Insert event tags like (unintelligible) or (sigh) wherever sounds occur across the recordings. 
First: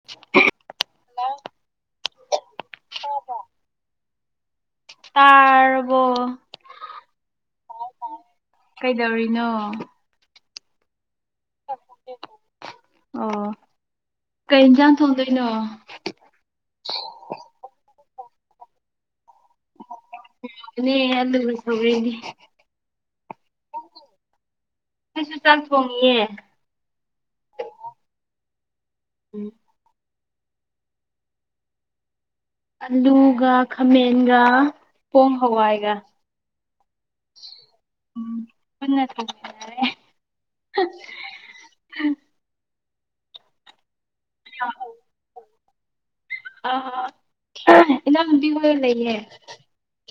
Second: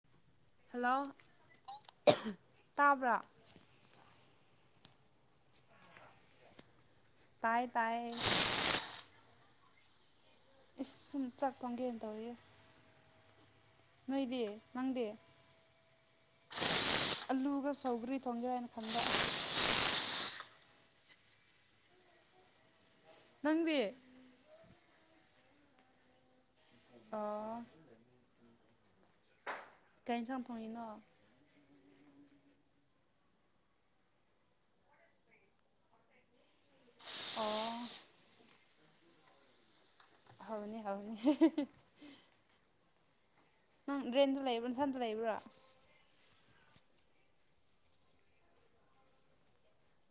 (unintelligible) Hello ꯇꯥꯕ꯭ꯔꯥ ꯇꯥꯔꯕꯣ ꯇꯥꯏ ꯇꯥꯏꯌꯦ ꯀꯩꯗꯧꯔꯤꯅꯣ ꯏꯁ ꯁꯨꯝ ꯆꯥꯛ ꯊꯣꯡꯒꯦꯅ ꯇꯧꯔꯤꯌꯦ ꯑꯣ ꯅꯣꯏꯗꯤ ꯀꯩ ꯏꯟꯁꯥꯡ ꯅꯪꯗꯤ ꯊꯣꯡꯗꯣꯏꯅꯣ (unintelligible) ꯑꯂꯨꯒ ꯁꯧꯒ꯭ꯔꯤ ꯊꯣꯡꯒꯦ ꯍꯥꯏꯅ ꯈꯟꯕ (unintelligible) (unintelligible) ꯅꯪꯗꯤ ꯑꯩꯁꯨ ꯆꯥꯛ ꯊꯣꯡꯉꯤꯌꯦ ꯑꯣ ꯎꯝ ꯀꯔꯤ ꯌꯦꯟꯁꯥꯡ ꯊꯣꯡꯉꯤꯅꯣ ꯑꯂꯨꯒ ꯈꯥꯃꯦꯟꯒ ꯄꯣꯡ ꯍꯋꯥꯏꯒ ꯑꯣ ꯎꯝ ꯄꯨꯟꯅ ꯊꯣꯡꯃꯤꯟꯅꯔꯦ ꯍꯥꯎꯅꯤ ꯍꯥꯎꯅꯤ (unintelligible) ꯅꯪ ꯔꯦꯟꯗ ꯂꯩꯕ꯭ꯔꯥ ꯅꯊꯟꯗ ꯂꯩꯕ꯭ꯔꯥ ꯑ ꯏꯅꯥꯝꯗꯤ ꯃꯣꯏꯒ ꯂꯩꯌꯦ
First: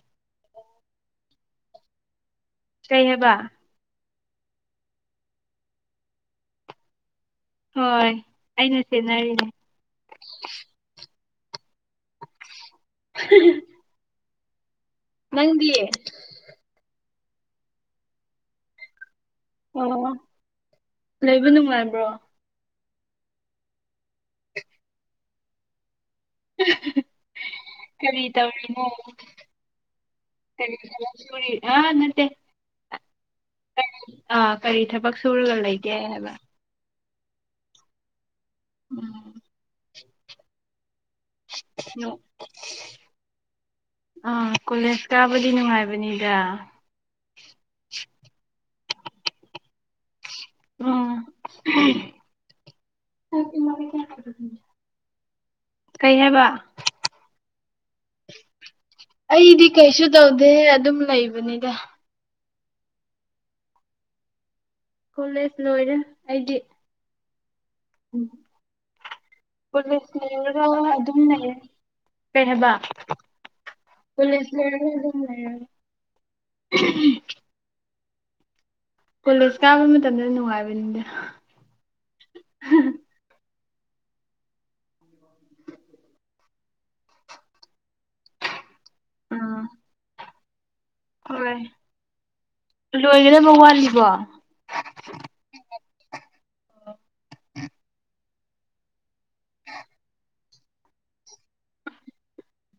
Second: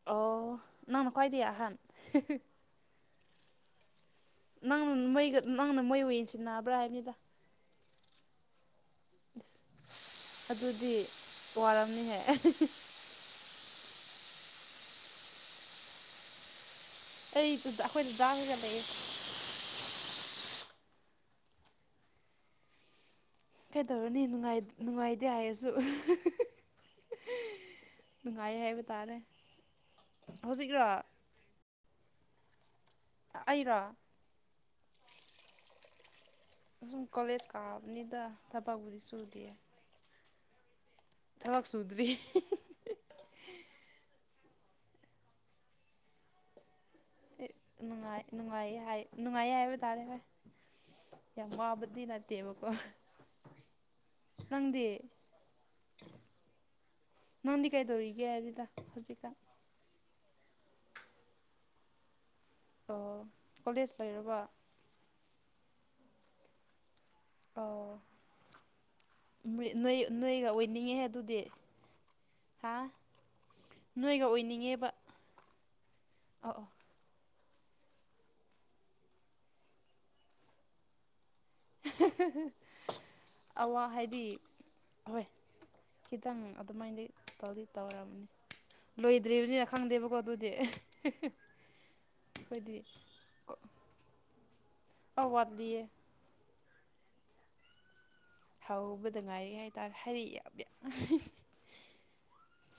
ꯑꯣ ꯅꯪꯅ ꯈ꯭ꯋꯥꯗꯒꯤ ꯑꯍꯟ ꯀꯩ ꯍꯥꯏꯕ ꯅꯪ ꯅꯣꯏꯒ ꯅꯪꯅ ꯃꯣꯏ ꯑꯣꯏ ꯁꯤꯅꯥꯕ꯭ꯔꯥ ꯍꯥꯏꯕꯅꯤꯗ ꯍꯣꯏ ꯑꯩꯅ ꯁꯦꯟꯅꯔꯤꯅꯦ ꯑꯁ ꯑꯗꯨꯗꯤ ꯋꯥꯔꯝꯅꯤꯅꯦ (unintelligible) (unintelligible) ꯅꯪꯗꯤ (unintelligible) (unintelligible) ꯑꯩ ꯑꯩꯈꯣꯏ ꯗꯥꯗꯥꯍꯣꯏꯒ ꯂꯩꯌꯦ (unintelligible) ꯑꯣ ꯂꯩꯕ ꯅꯨꯡꯉꯥꯏꯕ꯭ꯔꯣ ꯀꯩꯗꯧꯔꯅꯤ ꯅꯨꯡꯉꯥꯏꯇꯦ ꯍꯥꯏꯔꯁꯨ (unintelligible) ꯀꯔꯤ ꯅꯨꯡꯉꯥꯏ ꯍꯥꯏꯕ ꯇꯧꯔꯤꯅꯣ ꯇꯥꯔꯦ ꯀꯔꯤ ꯍꯧꯖꯤꯛꯔꯣ (unintelligible) ꯑ ꯅꯠꯇꯦ ꯑꯩꯔꯣ ꯑꯥ ꯀꯔꯤ ꯊꯕꯛ ꯁꯨꯔꯒ ꯂꯩꯒꯦ ꯍꯥꯏꯕ ꯑꯁꯨꯝ ꯀꯣꯂꯦꯖ ꯀꯥꯕꯅꯤꯗ ꯊꯕꯛꯕꯨꯨꯗꯤ ꯁꯨꯗꯦ ꯎꯝ ꯊꯕꯛ ꯁꯨꯗ꯭ꯔꯤ ꯑꯥ ꯀꯣꯂꯦꯖ ꯀꯥꯕꯗꯤ ꯅꯨꯡꯉꯥꯏꯕꯅꯤꯗ ꯅꯨꯡꯉꯥꯏ ꯅꯨꯡꯉꯥꯏꯌꯦ ꯍꯥꯏ ꯅꯨꯡꯉꯥꯏꯌꯦ ꯍꯥꯏꯕ ꯇꯥꯔꯦ ꯐꯣꯏ ꯎꯝ ꯌꯥꯝꯃꯕꯨꯗꯤ ꯅꯠꯇꯦꯕꯀꯣ ꯅꯪꯗꯤ ꯀꯩ ꯍꯥꯏꯕ ꯅꯪꯗꯤ ꯀꯩ ꯇꯧꯔꯤꯒꯦ꯫ ꯑꯩꯗꯤ ꯀꯩꯁꯨ ꯇꯧꯗꯦ ꯑꯗꯨꯝ ꯂꯩꯕꯅꯤꯗ ꯑꯣ ꯀꯣꯂꯦꯖ ꯂꯩꯔꯕ ꯀꯣꯂꯦꯖ ꯂꯣꯏꯔꯦ ꯑꯩꯗꯤ ꯑꯣ ꯎꯝ ꯅꯣꯏ ꯄꯨꯂꯤꯁ ꯅꯣꯏꯒ ꯂꯩꯔꯒ ꯑꯣꯏꯅꯤꯡꯉꯦꯍꯦ ꯑꯗꯨꯝ ꯑꯗꯨꯗꯤ ꯂꯩ ꯀꯩ ꯍꯥ ꯍꯥꯏꯕ ꯅꯣꯏꯒ ꯄꯨꯂꯤꯁ ꯑꯣꯏꯅꯤꯡꯉꯦꯕ ꯂꯩ ꯑꯣ ꯑꯣ ꯀꯣꯂꯦꯖ ꯀꯥꯕ ꯃꯇꯝꯗ ꯅꯨꯡꯉꯥꯏꯕꯅꯤꯗꯅ ꯑꯋꯥ ꯍꯥꯏꯗꯤ ꯍꯣꯏ ꯈꯤꯇꯪ ꯑꯗꯨꯃꯥꯏꯗꯤ ꯇꯧꯗꯤ ꯇꯧꯔꯔꯕꯅꯤ ꯎꯝ ꯂꯣꯏꯗ꯭ꯔꯔꯤꯕꯅꯤꯅ ꯈꯪꯗꯦꯕꯀꯣ ꯑꯗꯨꯗꯤ ꯍꯣꯏ ꯑꯩꯈꯣꯏꯗꯤ ꯂꯣꯏꯒꯗꯕ ꯋꯥꯠꯂꯤꯕꯣ ꯑꯋꯥꯠꯂꯤꯌꯦ ꯍꯧꯕꯗ ꯉꯥꯏꯔꯤ ꯍꯥꯏꯇꯥꯔꯦ ꯍꯩꯔꯤ ꯌꯥꯝ ꯌꯥꯝ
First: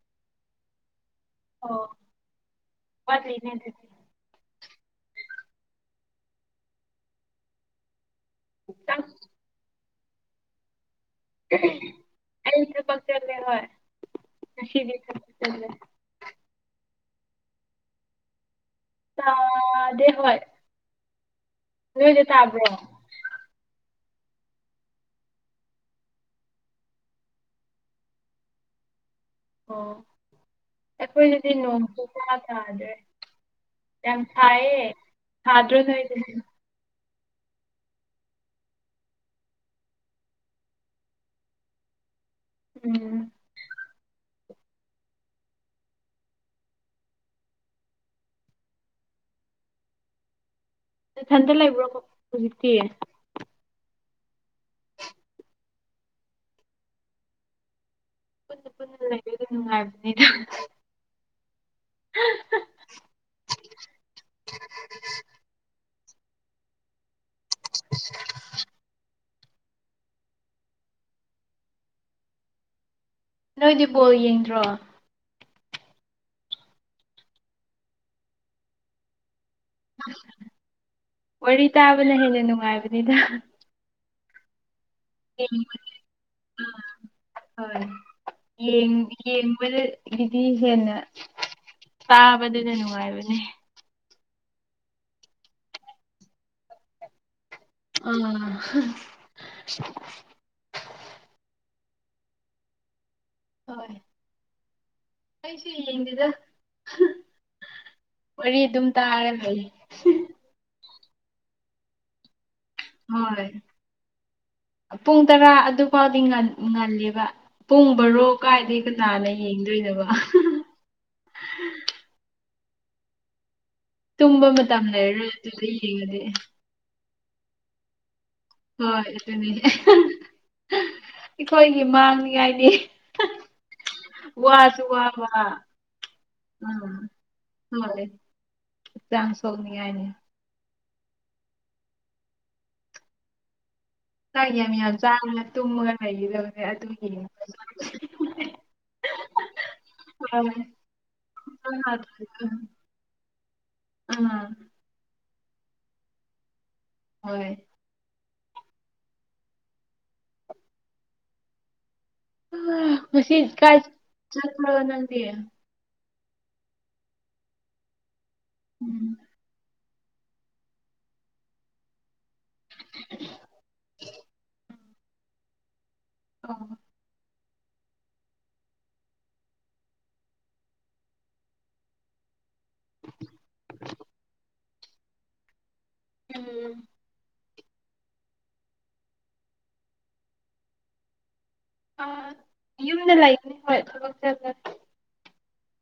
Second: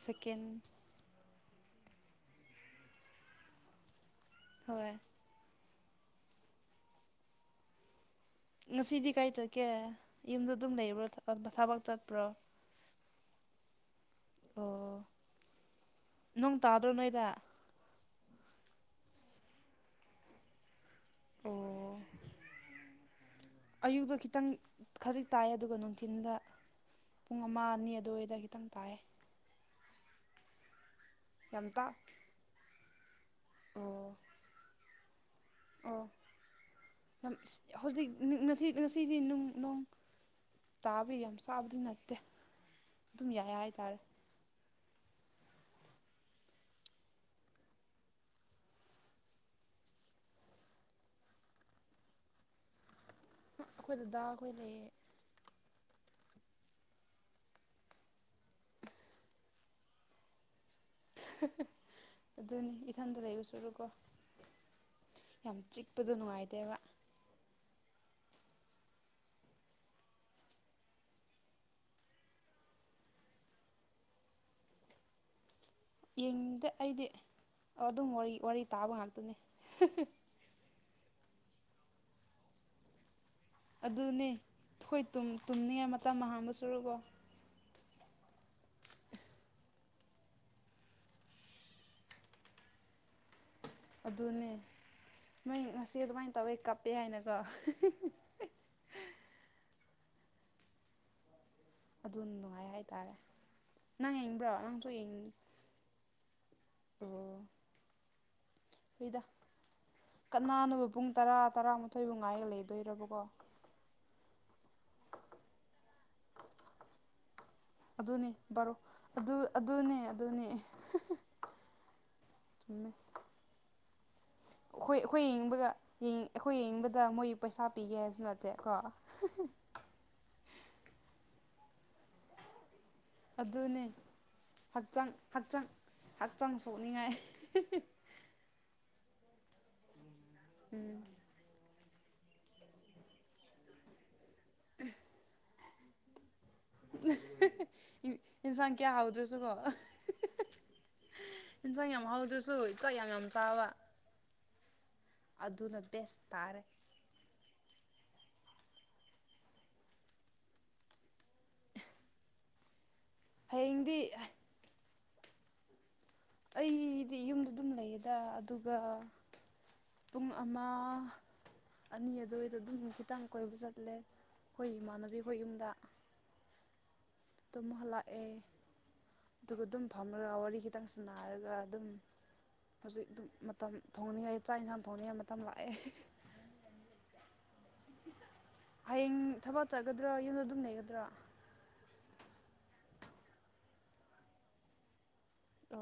ꯁꯦꯀꯦꯟ ꯑꯣ ꯃꯠꯂꯤꯅꯦꯗ ꯍꯣꯏ ꯉꯁꯤꯗꯤ ꯀꯥꯏ ꯆꯠꯀꯦ ꯌꯨꯝꯗ ꯑꯗꯨꯝ ꯂꯩꯕ꯭ꯔꯥ ꯑꯩ ꯈꯄ ꯆꯠꯂꯦ ꯍꯣꯏꯁꯤ ꯆꯠꯂꯦ ꯅꯅꯨꯡ ꯇꯥꯗ꯭ꯔꯣ ꯅꯣꯏꯗ ꯇꯥꯗꯦ ꯍꯣꯏ ꯑꯣ ꯂꯗꯤ ꯇꯥꯕ꯭ꯔ ꯑꯌꯨꯛꯇꯣ ꯈꯤꯇꯪ ꯈꯖꯤꯛ ꯇꯥꯏ ꯑꯗꯨꯒ ꯅꯨꯡꯊꯤꯤꯟꯗ ꯄꯨꯡ ꯑꯃ ꯑꯅꯤ ꯑꯗꯨꯋꯥꯏꯗ ꯈꯤꯇꯪ ꯇꯥꯏꯑꯦ ꯑꯣ ꯑꯩꯈꯣꯏꯅꯗꯤ ꯌꯥꯝ ꯇꯥ ꯅꯣꯡꯁꯨ ꯀꯌꯥ ꯇꯥꯗ꯭ꯔꯦ ꯑꯣ ꯌꯥꯝ ꯊꯑ ꯊꯥꯗꯔ ꯑꯣ ꯍꯧꯖꯤꯛ ꯉꯁꯤꯗꯤ ꯅꯨꯡꯅꯨꯡ ꯇꯥꯕ ꯌꯥꯝ ꯆꯥꯕꯗꯤ ꯅꯠꯇꯦ ꯎꯝ ꯑꯗꯨꯝ ꯌꯥꯏ ꯍꯥꯏꯇꯥꯔꯦ ꯏꯊꯟꯇ ꯂꯩꯕ꯭ꯔꯣꯀꯣ ꯍꯧꯖꯤꯛꯇꯤ ꯑꯩꯈꯣꯏꯗꯨꯗ ꯑꯩꯈꯣꯏꯅ ꯄꯨꯟꯅꯥ ꯂꯩꯕꯁꯨ ꯅꯨꯡꯉꯥꯏꯕꯅꯤꯗ ꯑꯗꯨꯅꯤ ꯏꯊꯟꯇ ꯂꯩꯕ ꯁꯨꯔꯨꯀꯣ ꯌꯥꯝ ꯆꯤꯛꯄꯗ ꯅꯨꯡꯉꯥꯏꯇꯦꯕ (unintelligible) ꯅꯣꯏꯗꯤ ꯕꯣꯜ ꯌꯦꯡꯗ꯭ꯔꯣ ꯌꯦꯡꯅꯤꯡꯗ ꯑꯩꯗꯤ ꯑꯗꯨꯝ ꯋꯥꯔꯤ ꯇꯥꯕ ꯉꯥꯛꯇꯅꯦ ꯋꯥꯔꯤ ꯇꯥꯕꯅ ꯍꯦꯟꯅ ꯅꯨꯡꯉꯥꯏꯕꯅꯤꯗ ꯑꯗꯨꯅꯤ ꯊꯣꯏ ꯌꯦꯡꯕ ꯇꯨꯝꯅꯤꯡꯉꯦ ꯃꯇꯝ ꯑꯍꯥꯡꯕ ꯁꯨꯔꯨꯕꯣ ꯍꯣꯏ ꯌꯦꯡꯕꯗꯒꯤꯗꯤ ꯍꯦꯟꯅ ꯇꯥꯕꯅꯤꯅꯥ ꯅꯨꯡꯉꯥꯏꯕꯅꯦ ꯑꯗꯨꯅꯦ ꯅꯣꯏ ꯉꯁꯤ ꯑꯗꯨꯃꯥꯏꯅ ꯇꯧꯋꯦ ꯀꯞꯄꯦ ꯍꯥꯏꯅꯀꯣ ꯑꯥ ꯑꯗꯨ ꯅꯨꯡꯉꯥꯏ ꯍꯥꯏꯇꯥꯔꯦ ꯍꯣꯏ ꯅꯪ ꯌꯦꯡꯅꯤꯡꯕ꯭ꯔꯣ ꯅꯪꯁꯨ ꯌꯦꯡꯉ ꯑꯩꯁꯨ ꯌꯦꯡꯗꯦꯗ ꯑꯣ ꯋꯥꯔꯤ ꯑꯗꯨꯝ ꯇꯥꯔ ꯂꯩ ꯅꯥꯟꯅꯕ ꯄꯨꯡ ꯇꯔꯥ ꯇꯔꯥꯃꯥꯊꯣꯏꯕꯨ ꯉꯥꯏꯒ ꯂꯩꯦ ꯍꯣꯏ ꯄꯨꯡ ꯇꯔꯥ ꯑꯗꯨꯐꯥꯎꯗꯤ ꯉꯜꯂꯦꯕ ꯄꯨꯡꯕꯔꯣ ꯑꯗꯨꯅꯤ ꯕꯥꯔꯣ ꯀꯥꯏꯗꯩ ꯀꯅꯥꯅ ꯑꯗꯨ ꯌꯦꯡꯗꯣꯏꯕ ꯎ ꯇꯨꯝꯕ ꯃꯇꯝ ꯑꯩꯈꯣꯏ ꯑꯩꯈꯣꯏ ꯂꯩꯔꯔꯣꯏ ꯑꯗꯨꯗ ꯌꯦꯡꯅꯤꯡꯕꯒ ꯌꯦꯡꯉꯗꯤ ꯑꯩꯈꯣꯏ ꯌꯦꯡꯅꯤꯡꯕꯗ ꯃꯣꯏ ꯄꯩꯁꯥ ꯄꯤꯒꯦ ꯍꯥꯏꯕꯁꯨ ꯅꯠꯇꯦ ꯀꯣ ꯍꯣꯏ ꯑꯗꯨꯅꯤꯅꯦ ꯑꯩꯈꯣꯏꯒꯤ ꯃꯥꯡꯅꯤꯉꯥꯏꯅꯤ ꯑꯗꯨꯅꯤ ꯋꯥꯁꯨ ꯍꯛꯆꯥꯡ ꯋꯥꯕ ꯍꯛꯆꯥꯡ ꯍꯛꯆꯥꯡ ꯁꯣꯛꯅꯤꯡꯉꯥꯏ ꯆꯥꯡ ꯁꯣꯛꯅꯤꯡꯉꯥꯏꯅꯦ ꯎꯝ ꯆꯪꯦꯃꯤ ꯆ ꯇꯨꯒ ꯂꯩ ꯏꯟꯁꯥꯡ ꯀꯌꯥ ꯍꯥꯎꯗ꯭ꯔꯁꯨꯀꯣ ꯏꯟꯁꯥꯡ ꯌꯥꯝ ꯍꯧꯗ꯭ꯔꯁꯨ ꯆꯥꯛ ꯌꯥꯝ ꯌꯥꯝ ꯆꯥꯕ ꯑꯥ ꯑꯗꯨꯅ ꯕꯦꯁ ꯇꯥꯔꯦ ꯍꯣꯏ ꯉꯁꯤ ꯀꯥꯏ ꯍꯌꯦꯡꯗꯤ ꯆ ꯐ ꯅꯗꯤ ꯑꯩꯗꯤ ꯌꯨꯝꯗ ꯑꯗꯨꯝ ꯂꯩꯌꯦꯗ ꯑꯗꯨꯒ ꯎꯝ ꯄꯨꯡ ꯑꯃ ꯑꯅꯤ ꯑꯗꯨꯋꯥꯏꯗ ꯑꯗꯨꯝ ꯈꯤꯇꯪ ꯀꯣꯏꯕ ꯆꯠꯂꯦ ꯑꯩꯈꯣꯏ ꯏꯃꯥꯟꯅꯕꯤꯈꯣꯏ ꯌꯨꯝꯗ ꯑ ꯇꯣ ꯃꯍꯜꯂꯥꯛ ꯑꯦ ꯑꯗꯨꯒ ꯑꯗꯨꯝ ꯐꯝꯔꯒ ꯋꯥꯔꯤ ꯈꯤꯇꯪ ꯁꯥꯟꯅꯔꯒ ꯑꯗꯨꯝ ꯍꯧꯖꯤꯛ ꯑꯗꯨꯝ ꯃꯇꯝ ꯊꯣꯡꯅꯤꯡꯉꯥꯏ ꯆꯥꯛ ꯌꯦꯟꯁꯥꯡ ꯊꯣꯡꯅꯤꯡꯉꯥꯏ ꯃꯇꯝ ꯂꯥꯛꯑꯦ ꯎꯝ ꯍꯌꯦꯡ ꯊꯕꯛ ꯆꯠꯒꯗ꯭ꯔꯥ ꯌꯨꯝꯗ ꯑꯗꯨꯝ ꯂꯩꯒꯗ꯭ꯔꯥ ꯑ ꯌꯨꯝꯗ ꯂꯩꯒꯅꯤ ꯍꯣꯏ ꯊꯕꯛ ꯆꯦ ꯑ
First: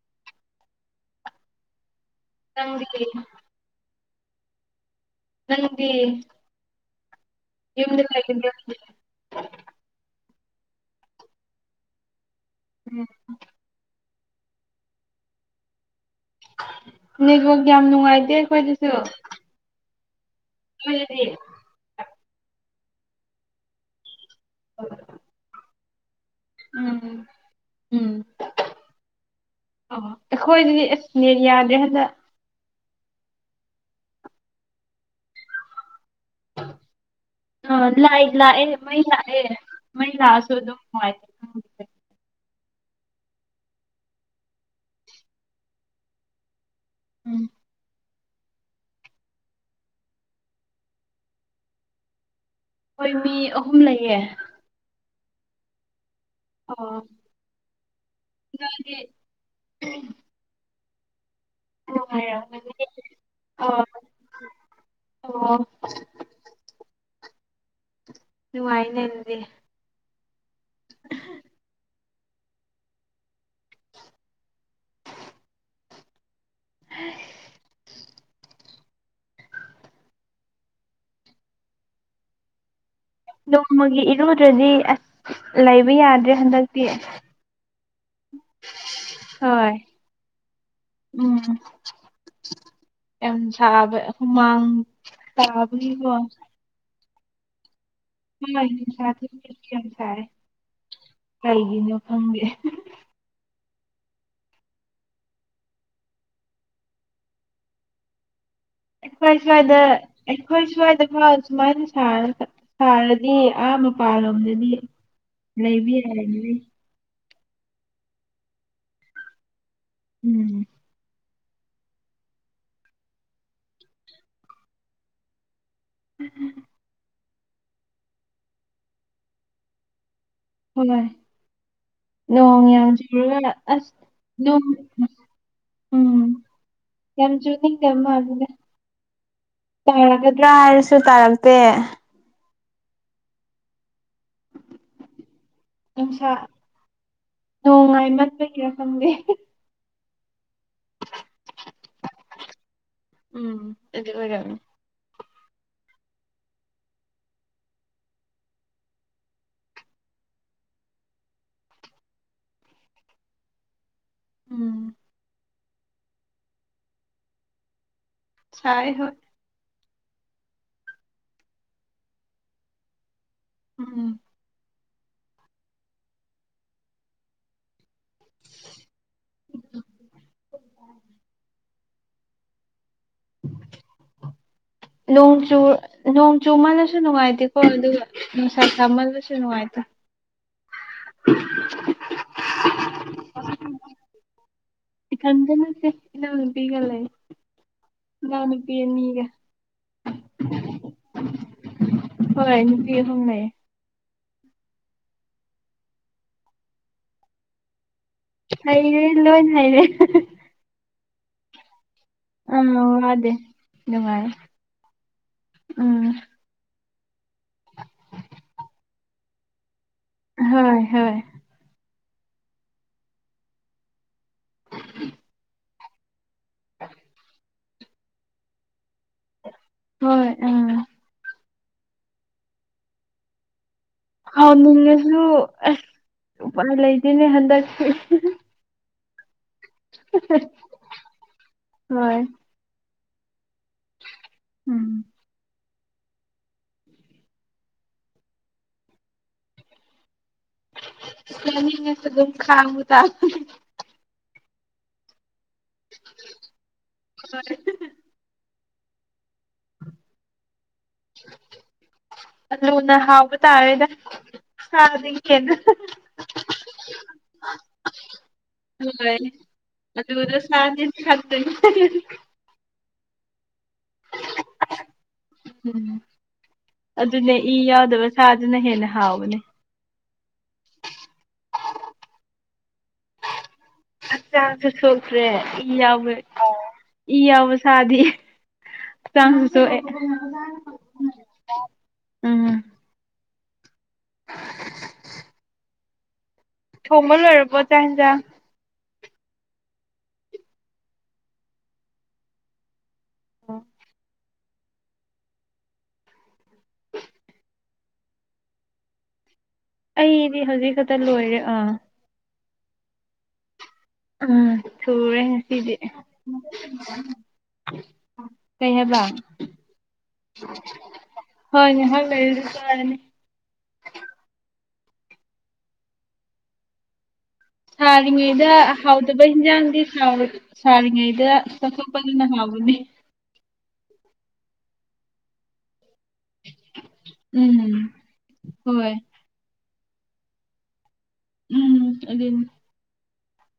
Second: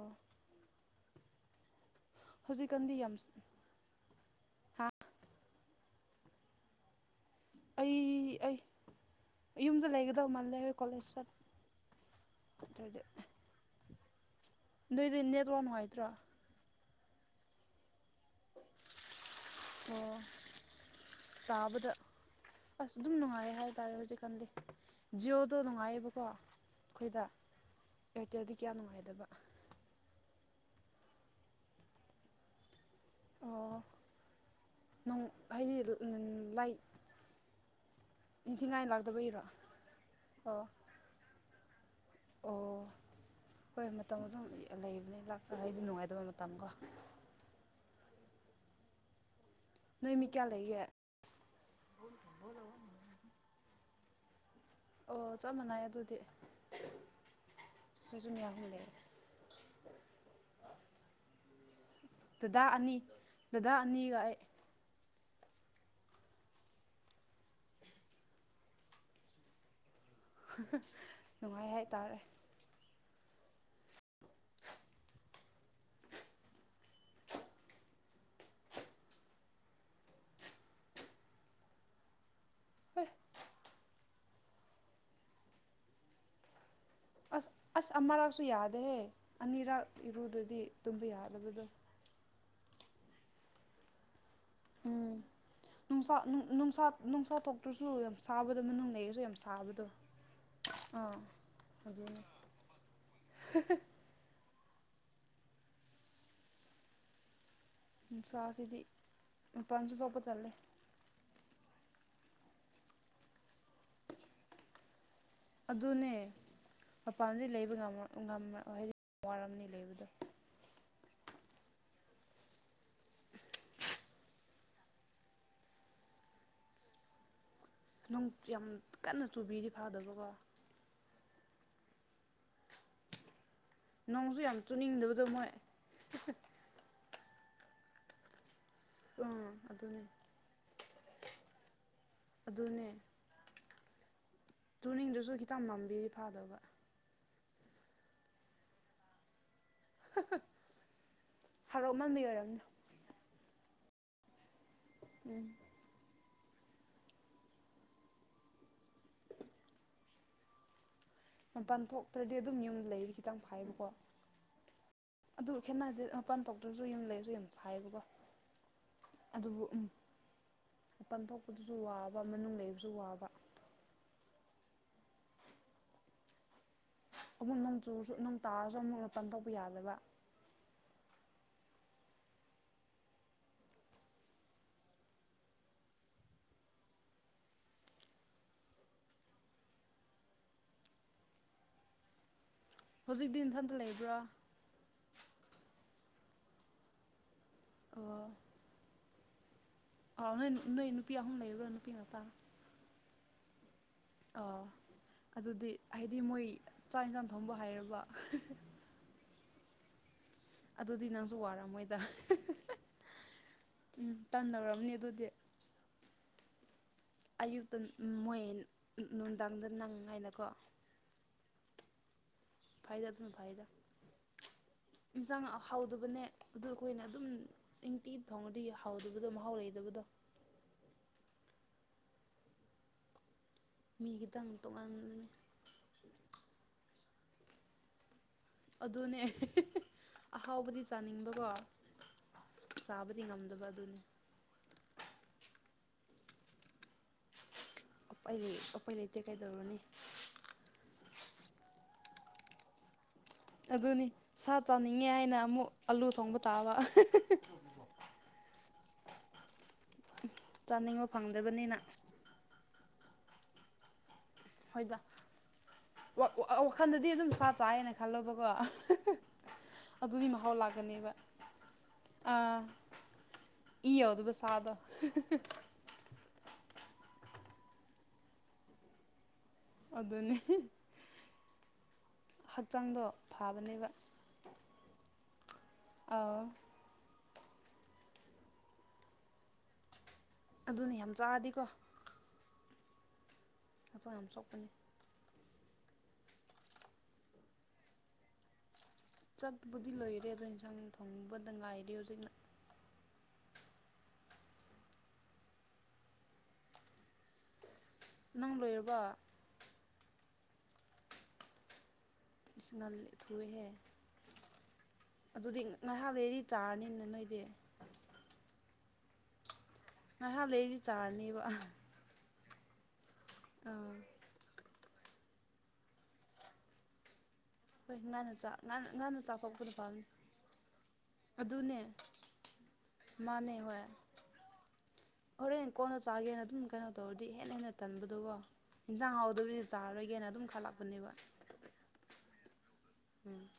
ꯍꯧꯖꯤꯛꯀꯥꯟꯗꯤ ꯅꯪꯗꯤ ꯌꯥꯝ ꯍꯥ ꯅꯪꯗꯤ ꯑꯩ ꯌꯨꯝꯗ ꯂꯩꯒꯗ꯭ꯔ ꯑꯩ ꯌꯨꯝꯗ ꯂꯩꯒꯗꯕ ꯃꯥꯜꯂꯦ ꯍꯣꯏ ꯀꯣꯂꯦꯖꯇ ꯠꯇꯗꯤ ꯎꯝ ꯅꯏꯗꯤ ꯅꯦꯠ ꯋꯥ ꯅꯨꯡꯉꯥꯏꯇ꯭ꯔꯣ ꯅꯕ ꯌꯥꯝ ꯅꯨꯡꯉꯥꯏꯇꯦ ꯑꯩꯈꯣꯏꯗꯁꯨ ꯑꯣ ꯎꯗꯤ ꯇꯥꯕꯗ ꯑꯁ ꯑꯗꯨꯝ ꯅꯨꯡꯉꯥꯏ ꯍꯥꯏꯇꯥꯔꯦ ꯍꯧꯖꯤꯛꯀꯥꯟꯗꯤ ꯖꯤꯑꯣꯗꯣ ꯅꯨꯡꯉꯥꯏꯌꯦꯕꯀꯣ ꯎꯝ ꯑꯩꯈꯣꯏꯗ ꯎꯝ ꯑꯦꯌꯥꯔꯇꯦꯜꯗꯤ ꯀꯌꯥ ꯅꯨꯡꯉꯥꯏꯗꯕ ꯑꯣ ꯑꯩꯈꯣꯏꯗꯗꯤ ꯑꯁꯅꯦ ꯌꯥꯗ꯭ꯔꯦ ꯍꯟꯗ ꯑꯣ ꯅ ꯍꯥꯏꯗꯤ ꯂꯥꯏ ꯑ ꯂꯥꯛ ꯂꯥꯛ ꯃ ꯂ ꯂꯥꯛꯇꯕꯒꯤꯔꯣ ꯑꯦ ꯃꯩꯂꯁꯨꯣ ꯑꯣ ꯑꯗꯨ ꯑꯣ ꯍꯣꯏ ꯃꯇꯝ ꯑꯗꯨꯝ ꯂꯩꯕꯅꯦ ꯂꯥꯛꯄ ꯍꯥꯏꯗꯤ ꯅꯨꯡꯉꯥꯏꯇꯕ ꯃꯇꯝꯀꯣ ꯎꯝ ꯅꯣꯏ ꯃꯤꯠ ꯀꯌꯥ ꯂꯩꯒꯦ ꯍꯣꯏ ꯃꯤ ꯑꯍꯨꯝ ꯂꯩꯌꯦ ꯑꯣ ꯆꯞ ꯃꯥꯟꯅꯩ ꯑꯗꯨꯗꯤ ꯑꯣ ꯌꯖꯌꯥ ꯍ ꯂꯩꯦ ꯅꯣꯏꯗꯤ ꯗꯗꯥ ꯅꯨꯡꯉꯥꯏꯔꯝꯒꯅꯤ ꯑꯅꯤ ꯗꯗꯥ ꯑꯣ ꯑꯅꯤꯒ ꯑꯩ ꯑꯣ ꯅꯨꯡꯉꯥꯏꯅꯦ ꯑꯗꯨꯗꯤ ꯅꯨꯡꯉꯥꯏ ꯍꯥꯏꯇꯥꯔꯦ ꯍ ꯍ ꯅꯣꯡꯃꯒꯤ ꯏꯔꯨꯗ꯭ꯔꯗꯤ ꯑꯁ ꯂꯩꯕ ꯌꯥꯗ꯭ꯔꯦ ꯍꯟꯗꯛ ꯑꯁ ꯑꯁ ꯑꯃꯔꯥꯁꯨ ꯌꯥꯗꯦꯍꯦ ꯍꯣꯏ ꯑꯅꯤꯔꯛ ꯏꯔꯨꯗꯗꯤ ꯑꯗꯨꯝꯕ ꯎꯝ ꯌꯥꯗꯕꯗꯣ ꯌꯥꯝ ꯁꯥꯕ ꯍꯨꯃꯥꯡ ꯎꯝ ꯇꯕꯒꯤꯀꯣ ꯅꯨꯡꯁꯥ ꯅꯨꯡꯁꯥ ꯅꯨꯡꯁꯥ ꯊꯣꯛꯇ꯭ꯔꯁꯨ ꯌꯝ (unintelligible) ꯁꯥꯏ ꯑꯥ ꯀꯩꯒꯤꯅꯣ ꯑꯗꯨꯅꯦ ꯈꯪꯗꯦ (inaudible) ꯎꯟꯁꯥꯁꯤꯗꯤ ꯑꯩꯈꯣꯏ ꯁ꯭ꯋꯥꯏꯗ ꯑꯩꯈꯣꯏ ꯁ꯭ꯋꯥꯏꯗꯐꯥꯎ ꯁꯨꯃꯥꯏꯅ ꯁꯥꯔ ꯁꯥꯔꯗꯤ ꯑꯥ ꯃꯄꯥꯟꯂꯣꯝꯗꯗꯤ ꯂꯩꯕ ꯑꯗꯨꯅꯦ ꯌꯥꯔꯅꯤ ꯃꯄꯥꯟꯗꯤ ꯂꯩꯕ ꯉꯝꯃꯛ ꯉꯝꯃꯛꯑꯣꯢ ꯍꯥꯏꯗꯤ ꯋꯥꯔꯝꯅꯤ ꯂꯩꯕꯗꯣ ꯎꯝ ꯎꯝ ꯎꯝ ꯅꯨꯡ ꯌꯥꯝ ꯀꯟꯅ ꯆꯨꯕꯤꯔꯤ ꯐꯥꯗꯕꯀꯣ ꯍꯣꯏ ꯅꯣꯡ ꯌꯥꯝꯁꯤꯨꯔꯒ ꯅꯣꯡꯁꯨ ꯌꯥꯝ ꯆꯨꯅꯤꯡꯗꯕꯗꯣ ꯃꯣꯏ ꯎꯝ ꯌꯥꯝ ꯆꯨꯅꯤꯡꯗꯕ ꯃꯥꯜꯂꯤꯗ ꯑꯥ ꯑꯗꯨꯅꯦ ꯇꯥꯔꯒꯗ꯭ꯔꯥ ꯍꯥꯏꯔꯁꯨ ꯇꯥꯔꯛꯇꯦ ꯑꯗꯨꯅꯦ ꯇꯨꯅꯤꯡꯗꯁꯨ ꯅꯨꯡꯁꯥ ꯅꯣꯡꯉꯥꯏꯃꯟꯄꯒꯤꯔ ꯈꯪꯗꯦ ꯍꯧꯔꯥꯎꯃꯟꯕꯤ ꯑꯣꯏꯔꯕꯝ ꯎꯝ ꯑꯗꯨ ꯑꯣꯏꯔꯝꯅꯤ ꯎꯝ (unintelligible) ꯃꯄꯥꯟ ꯊꯣꯛꯇ꯭ꯔꯗꯤ ꯑꯗꯨꯝ ꯌꯨꯝꯗ ꯂꯩꯔꯤ ꯈꯤꯇꯪ ꯐꯥꯏꯕꯀꯣ ꯎꯝ ꯑꯗꯨ ꯈꯦꯠꯅꯗꯦ ꯃꯄꯥꯟ ꯊꯣꯛꯣꯛꯇ꯭ꯔꯁꯨ ꯌꯨꯝ ꯂꯩꯔꯁꯨ ꯌꯥꯝ ꯁꯥꯏꯌꯦꯕꯀꯣ ꯁꯥꯏ ꯍꯣꯏ ꯑꯗꯨꯕꯨ ꯎꯝ ꯃꯄꯟ ꯊꯣꯛꯄꯗꯨꯁꯨ ꯋꯥꯕ ꯃꯅꯨꯡ ꯂꯩꯕꯁꯨ ꯋꯥꯕ ꯎꯝ ꯑꯃꯨꯛ ꯅꯣꯡ ꯆꯨꯔꯁꯨ ꯅꯣꯡ ꯇꯥꯔꯁꯨ ꯑꯃꯨꯛ ꯃꯄꯟ ꯇꯧꯕ ꯌꯥꯗꯕ (unintelligible) ꯅꯣꯡ ꯆꯨ ꯅꯣꯡ ꯆꯨꯃꯜꯂꯁꯨ ꯅꯨꯡꯉꯥꯏꯇꯦꯀꯣ ꯑꯗꯨꯒ ꯅꯨꯡꯁꯥ ꯁꯥꯥꯃꯜꯂꯁꯨ ꯅꯨꯡꯉꯥꯏꯇꯦ (inaudible) ꯍꯧꯖꯤꯛꯇꯤ ꯏꯟꯊꯟꯇ ꯂꯩꯕ꯭ꯔꯥ ꯢꯊꯟꯗꯅꯠꯇꯦ ꯏꯅꯥꯎꯅꯨꯄꯤꯒ ꯂꯩ ꯏꯅꯥꯎꯅꯨꯄꯤ ꯑꯅꯤꯒ ꯑꯥꯎ ꯅꯣꯏ ꯅꯣꯏ ꯅꯨꯄꯤ ꯑꯍꯨꯝ ꯂꯩꯕ꯭ꯔꯥ ꯅꯨꯄꯤ ꯉꯥꯛꯇ ꯍꯣꯏ ꯅꯨꯄꯤ ꯑꯍꯨꯝ ꯅꯥꯏ ꯑ ꯑꯗꯨꯗꯤ ꯍꯥꯏꯗꯤ ꯃꯣꯏ ꯆꯥꯛ ꯏꯟꯁꯥꯡ ꯊꯣꯡꯕ ꯍꯥꯏꯔꯕ ꯍꯩꯔꯦ ꯂꯣꯏ ꯍꯩꯔꯦ ꯑꯗꯨꯗꯤ ꯅꯪꯁꯨ ꯋꯥꯔꯝꯃꯣꯏꯗ ꯑꯝ ꯑꯗꯦ ꯎꯝ ꯅꯨꯡꯉꯥꯏ ꯇꯟ ꯂꯧꯔꯝꯅꯤ ꯑꯗꯨꯗꯤ ꯎꯝ ꯑꯌꯨꯛꯇ ꯃꯣꯏ ꯅꯨꯡꯗꯥꯡꯗ ꯅꯪꯉꯥꯏꯅꯀꯣ ꯍꯣꯏ ꯍꯣꯏ ꯐꯥꯏꯗ ꯑꯗꯨ ꯐꯏꯗ ꯏꯟꯁꯥꯡ ꯍꯥꯎꯗꯕꯅꯦ ꯑꯗꯨ ꯑꯩꯈꯣꯏꯅ ꯑꯗꯨꯝ ꯇꯤ ꯊꯣꯡꯉꯗꯤ ꯍꯥꯎꯗꯕꯗꯣ ꯃꯍꯥꯎ ꯂꯩꯗꯕꯗꯣ ꯍꯣꯏ ꯎꯝ ꯃꯤ ꯈꯤꯇꯪ ꯇꯣꯡꯉꯥꯟ ꯑꯦ ꯎꯄꯟ ꯂꯩꯇꯦꯅꯦ ꯍꯟꯗꯛꯇꯤ ꯑꯗꯨꯅꯦ (unintelligible) (unintelligible) ꯍꯣꯏ ꯆꯥꯕꯗꯤꯉꯝꯗꯕ ꯑꯗꯨꯅꯤ ꯎꯝ ꯑꯄꯩ ꯂꯩꯇꯦ ꯀꯩꯗꯧꯔꯅꯤ ꯄꯅꯤꯗꯝ ꯈꯥꯡꯃ ꯇ ꯑꯗꯨꯅꯤ ꯁꯥ ꯆꯥꯅꯤꯡꯉꯦ ꯍꯥꯏꯅ ꯑꯃꯨꯛ ꯑꯂꯨ ꯊꯣꯡꯕ ꯇꯥꯕ ꯆꯥꯅꯤꯡꯕ ꯐꯪꯗꯕꯅꯤꯅ ꯂꯨꯅ ꯍꯥꯎꯕ ꯇꯥꯔꯦꯗ ꯍꯣꯏꯗ ꯁꯥꯗꯤ ꯈꯦꯅ ꯋꯥꯈꯜꯗꯗꯤ ꯑꯗꯨꯝ ꯁꯥ ꯆꯥꯏꯅ ꯈꯜꯂꯣꯕꯀꯣ ꯑꯗꯨ ꯑꯗꯨꯗꯤ ꯑꯗꯨꯗ ꯃꯍꯥꯎ ꯂꯥꯛꯀꯅꯦꯕ ꯑꯥ ꯏ ꯑꯣꯗꯨ ꯁꯥꯗ ꯎꯝ ꯑꯗꯨꯅꯦ ꯏ ꯌꯥꯎꯗꯕ ꯁꯥꯗꯨꯅ ꯍꯦꯟꯅ ꯍꯥꯎꯕꯅꯦ ꯑꯗꯨꯅꯤ ꯍꯛꯆꯥꯡꯗꯣ ꯐꯕꯅꯦꯕ ꯑꯥ (inaudible) ꯏ ꯌꯥꯎꯕ ꯁꯥꯗꯤꯛ ꯆꯥꯡ ꯇꯣꯛ ꯏ ꯑꯗꯨꯅ ꯌꯥꯝ ꯆꯥꯔꯗꯤꯀꯣ ꯎꯝ ꯃꯆ ꯌꯥꯝ ꯁꯣꯛꯄꯅꯤ ꯊꯣꯡꯕ ꯂꯣꯏꯔꯕꯣꯖꯥ ꯌꯦꯟꯖꯥꯡ ꯆꯥꯛꯕꯨꯗꯤ ꯂꯣꯏꯔꯦ ꯑꯗꯣ ꯏꯟꯁꯥꯡ ꯊꯣꯡꯕꯗ ꯉꯥꯏꯔꯦ ꯍꯧꯖꯤꯛꯅ ꯑꯣ ꯅꯪ ꯂꯣꯏꯔꯕ ꯑꯩꯗꯤ ꯍꯧꯖꯤꯛ ꯈꯛꯇ ꯂꯣꯏꯔꯦ ꯑꯥ (inaudible) ꯎꯝ ꯊꯨꯔꯦ ꯑꯗꯨꯗꯤ ꯉꯁꯤꯗꯤ ꯉꯥꯏꯍꯥꯛ ꯂꯩꯔꯗꯤ ꯆꯥꯔꯅꯤꯅ ꯅꯣꯏꯗꯤ ꯀꯩ ꯍꯥꯏꯕ ꯉꯥꯏꯍꯥꯛ ꯂꯩꯔꯗꯤ ꯆꯥꯔꯅꯤꯕ ꯍꯣꯏ ꯉꯥꯏꯍꯥꯛ ꯂꯩꯔꯁꯨ ꯆꯥꯔꯅꯤ ꯑꯥ ꯍꯣꯏ ꯉꯟꯅ ꯆꯥ ꯊꯔꯤꯉꯩꯗ ꯉꯟꯅ ꯉꯟꯅ ꯍꯥꯎꯗꯕ ꯆꯥꯊꯣꯛꯄꯅ ꯍꯟꯖꯥꯡꯗꯤ ꯐꯕꯅꯤ ꯍꯥꯎꯔꯗ ꯁꯥꯔꯤꯉꯩꯗ ꯑꯗꯨꯅꯦ ꯆꯠꯊꯣꯛꯄꯗꯨꯅ ꯍꯥꯎꯕꯅꯦ ꯃꯥꯅꯦ ꯍꯔꯦꯟ ꯀꯣꯟꯅ ꯆꯥꯒꯦꯅ ꯑꯗꯨꯝ ꯀꯩꯅꯣ ꯇꯧꯔꯗꯤ ꯍꯦꯟꯅ ꯍꯦꯟꯅ ꯎꯝ ꯇꯟꯕꯗꯨꯀꯣ ꯍꯣꯏ ꯌꯦꯟꯖꯥꯡ ꯍꯥꯎꯗꯕꯤ ꯆꯥꯔꯣꯏꯒꯦꯅ ꯑꯗꯨꯝ ꯈꯜꯂꯛꯄꯅꯦꯕ ꯎꯝ ꯑꯗꯨ ꯎꯝ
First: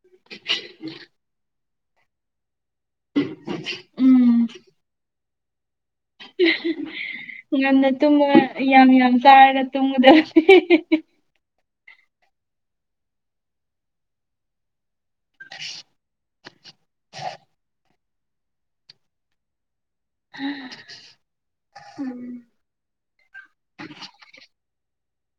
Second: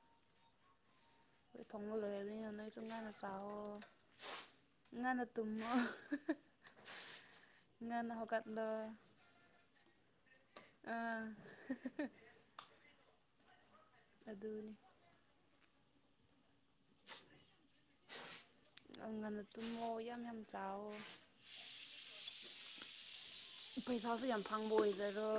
(inaudible) ꯑꯩ ꯊꯣꯡꯉ ꯂꯣꯏꯔꯕꯅꯤꯅ ꯅꯪꯁꯨ ꯉꯥꯟꯅ ꯆꯥꯛꯑꯣꯣ ꯎꯝ ꯉꯥꯟꯅ ꯇꯨꯝꯃꯣ ꯉꯅ ꯉꯟꯅ ꯇꯨꯝꯃꯒ ꯍꯧꯒꯠꯂꯣ ꯌꯥꯝ ꯌꯥꯝ ꯆꯥꯔꯒ ꯇꯨꯝꯕꯨꯗ ꯑꯥ ꯑꯗꯨꯅꯤ (unintelligible) ꯑ ꯉꯅ ꯇ ꯃꯣ ꯌꯥ ꯎꯝ ꯎꯝ ꯄꯩꯁꯥꯁꯨ ꯌꯥꯝ ꯐꯥꯡꯕ ꯑꯣꯏꯖꯔꯣ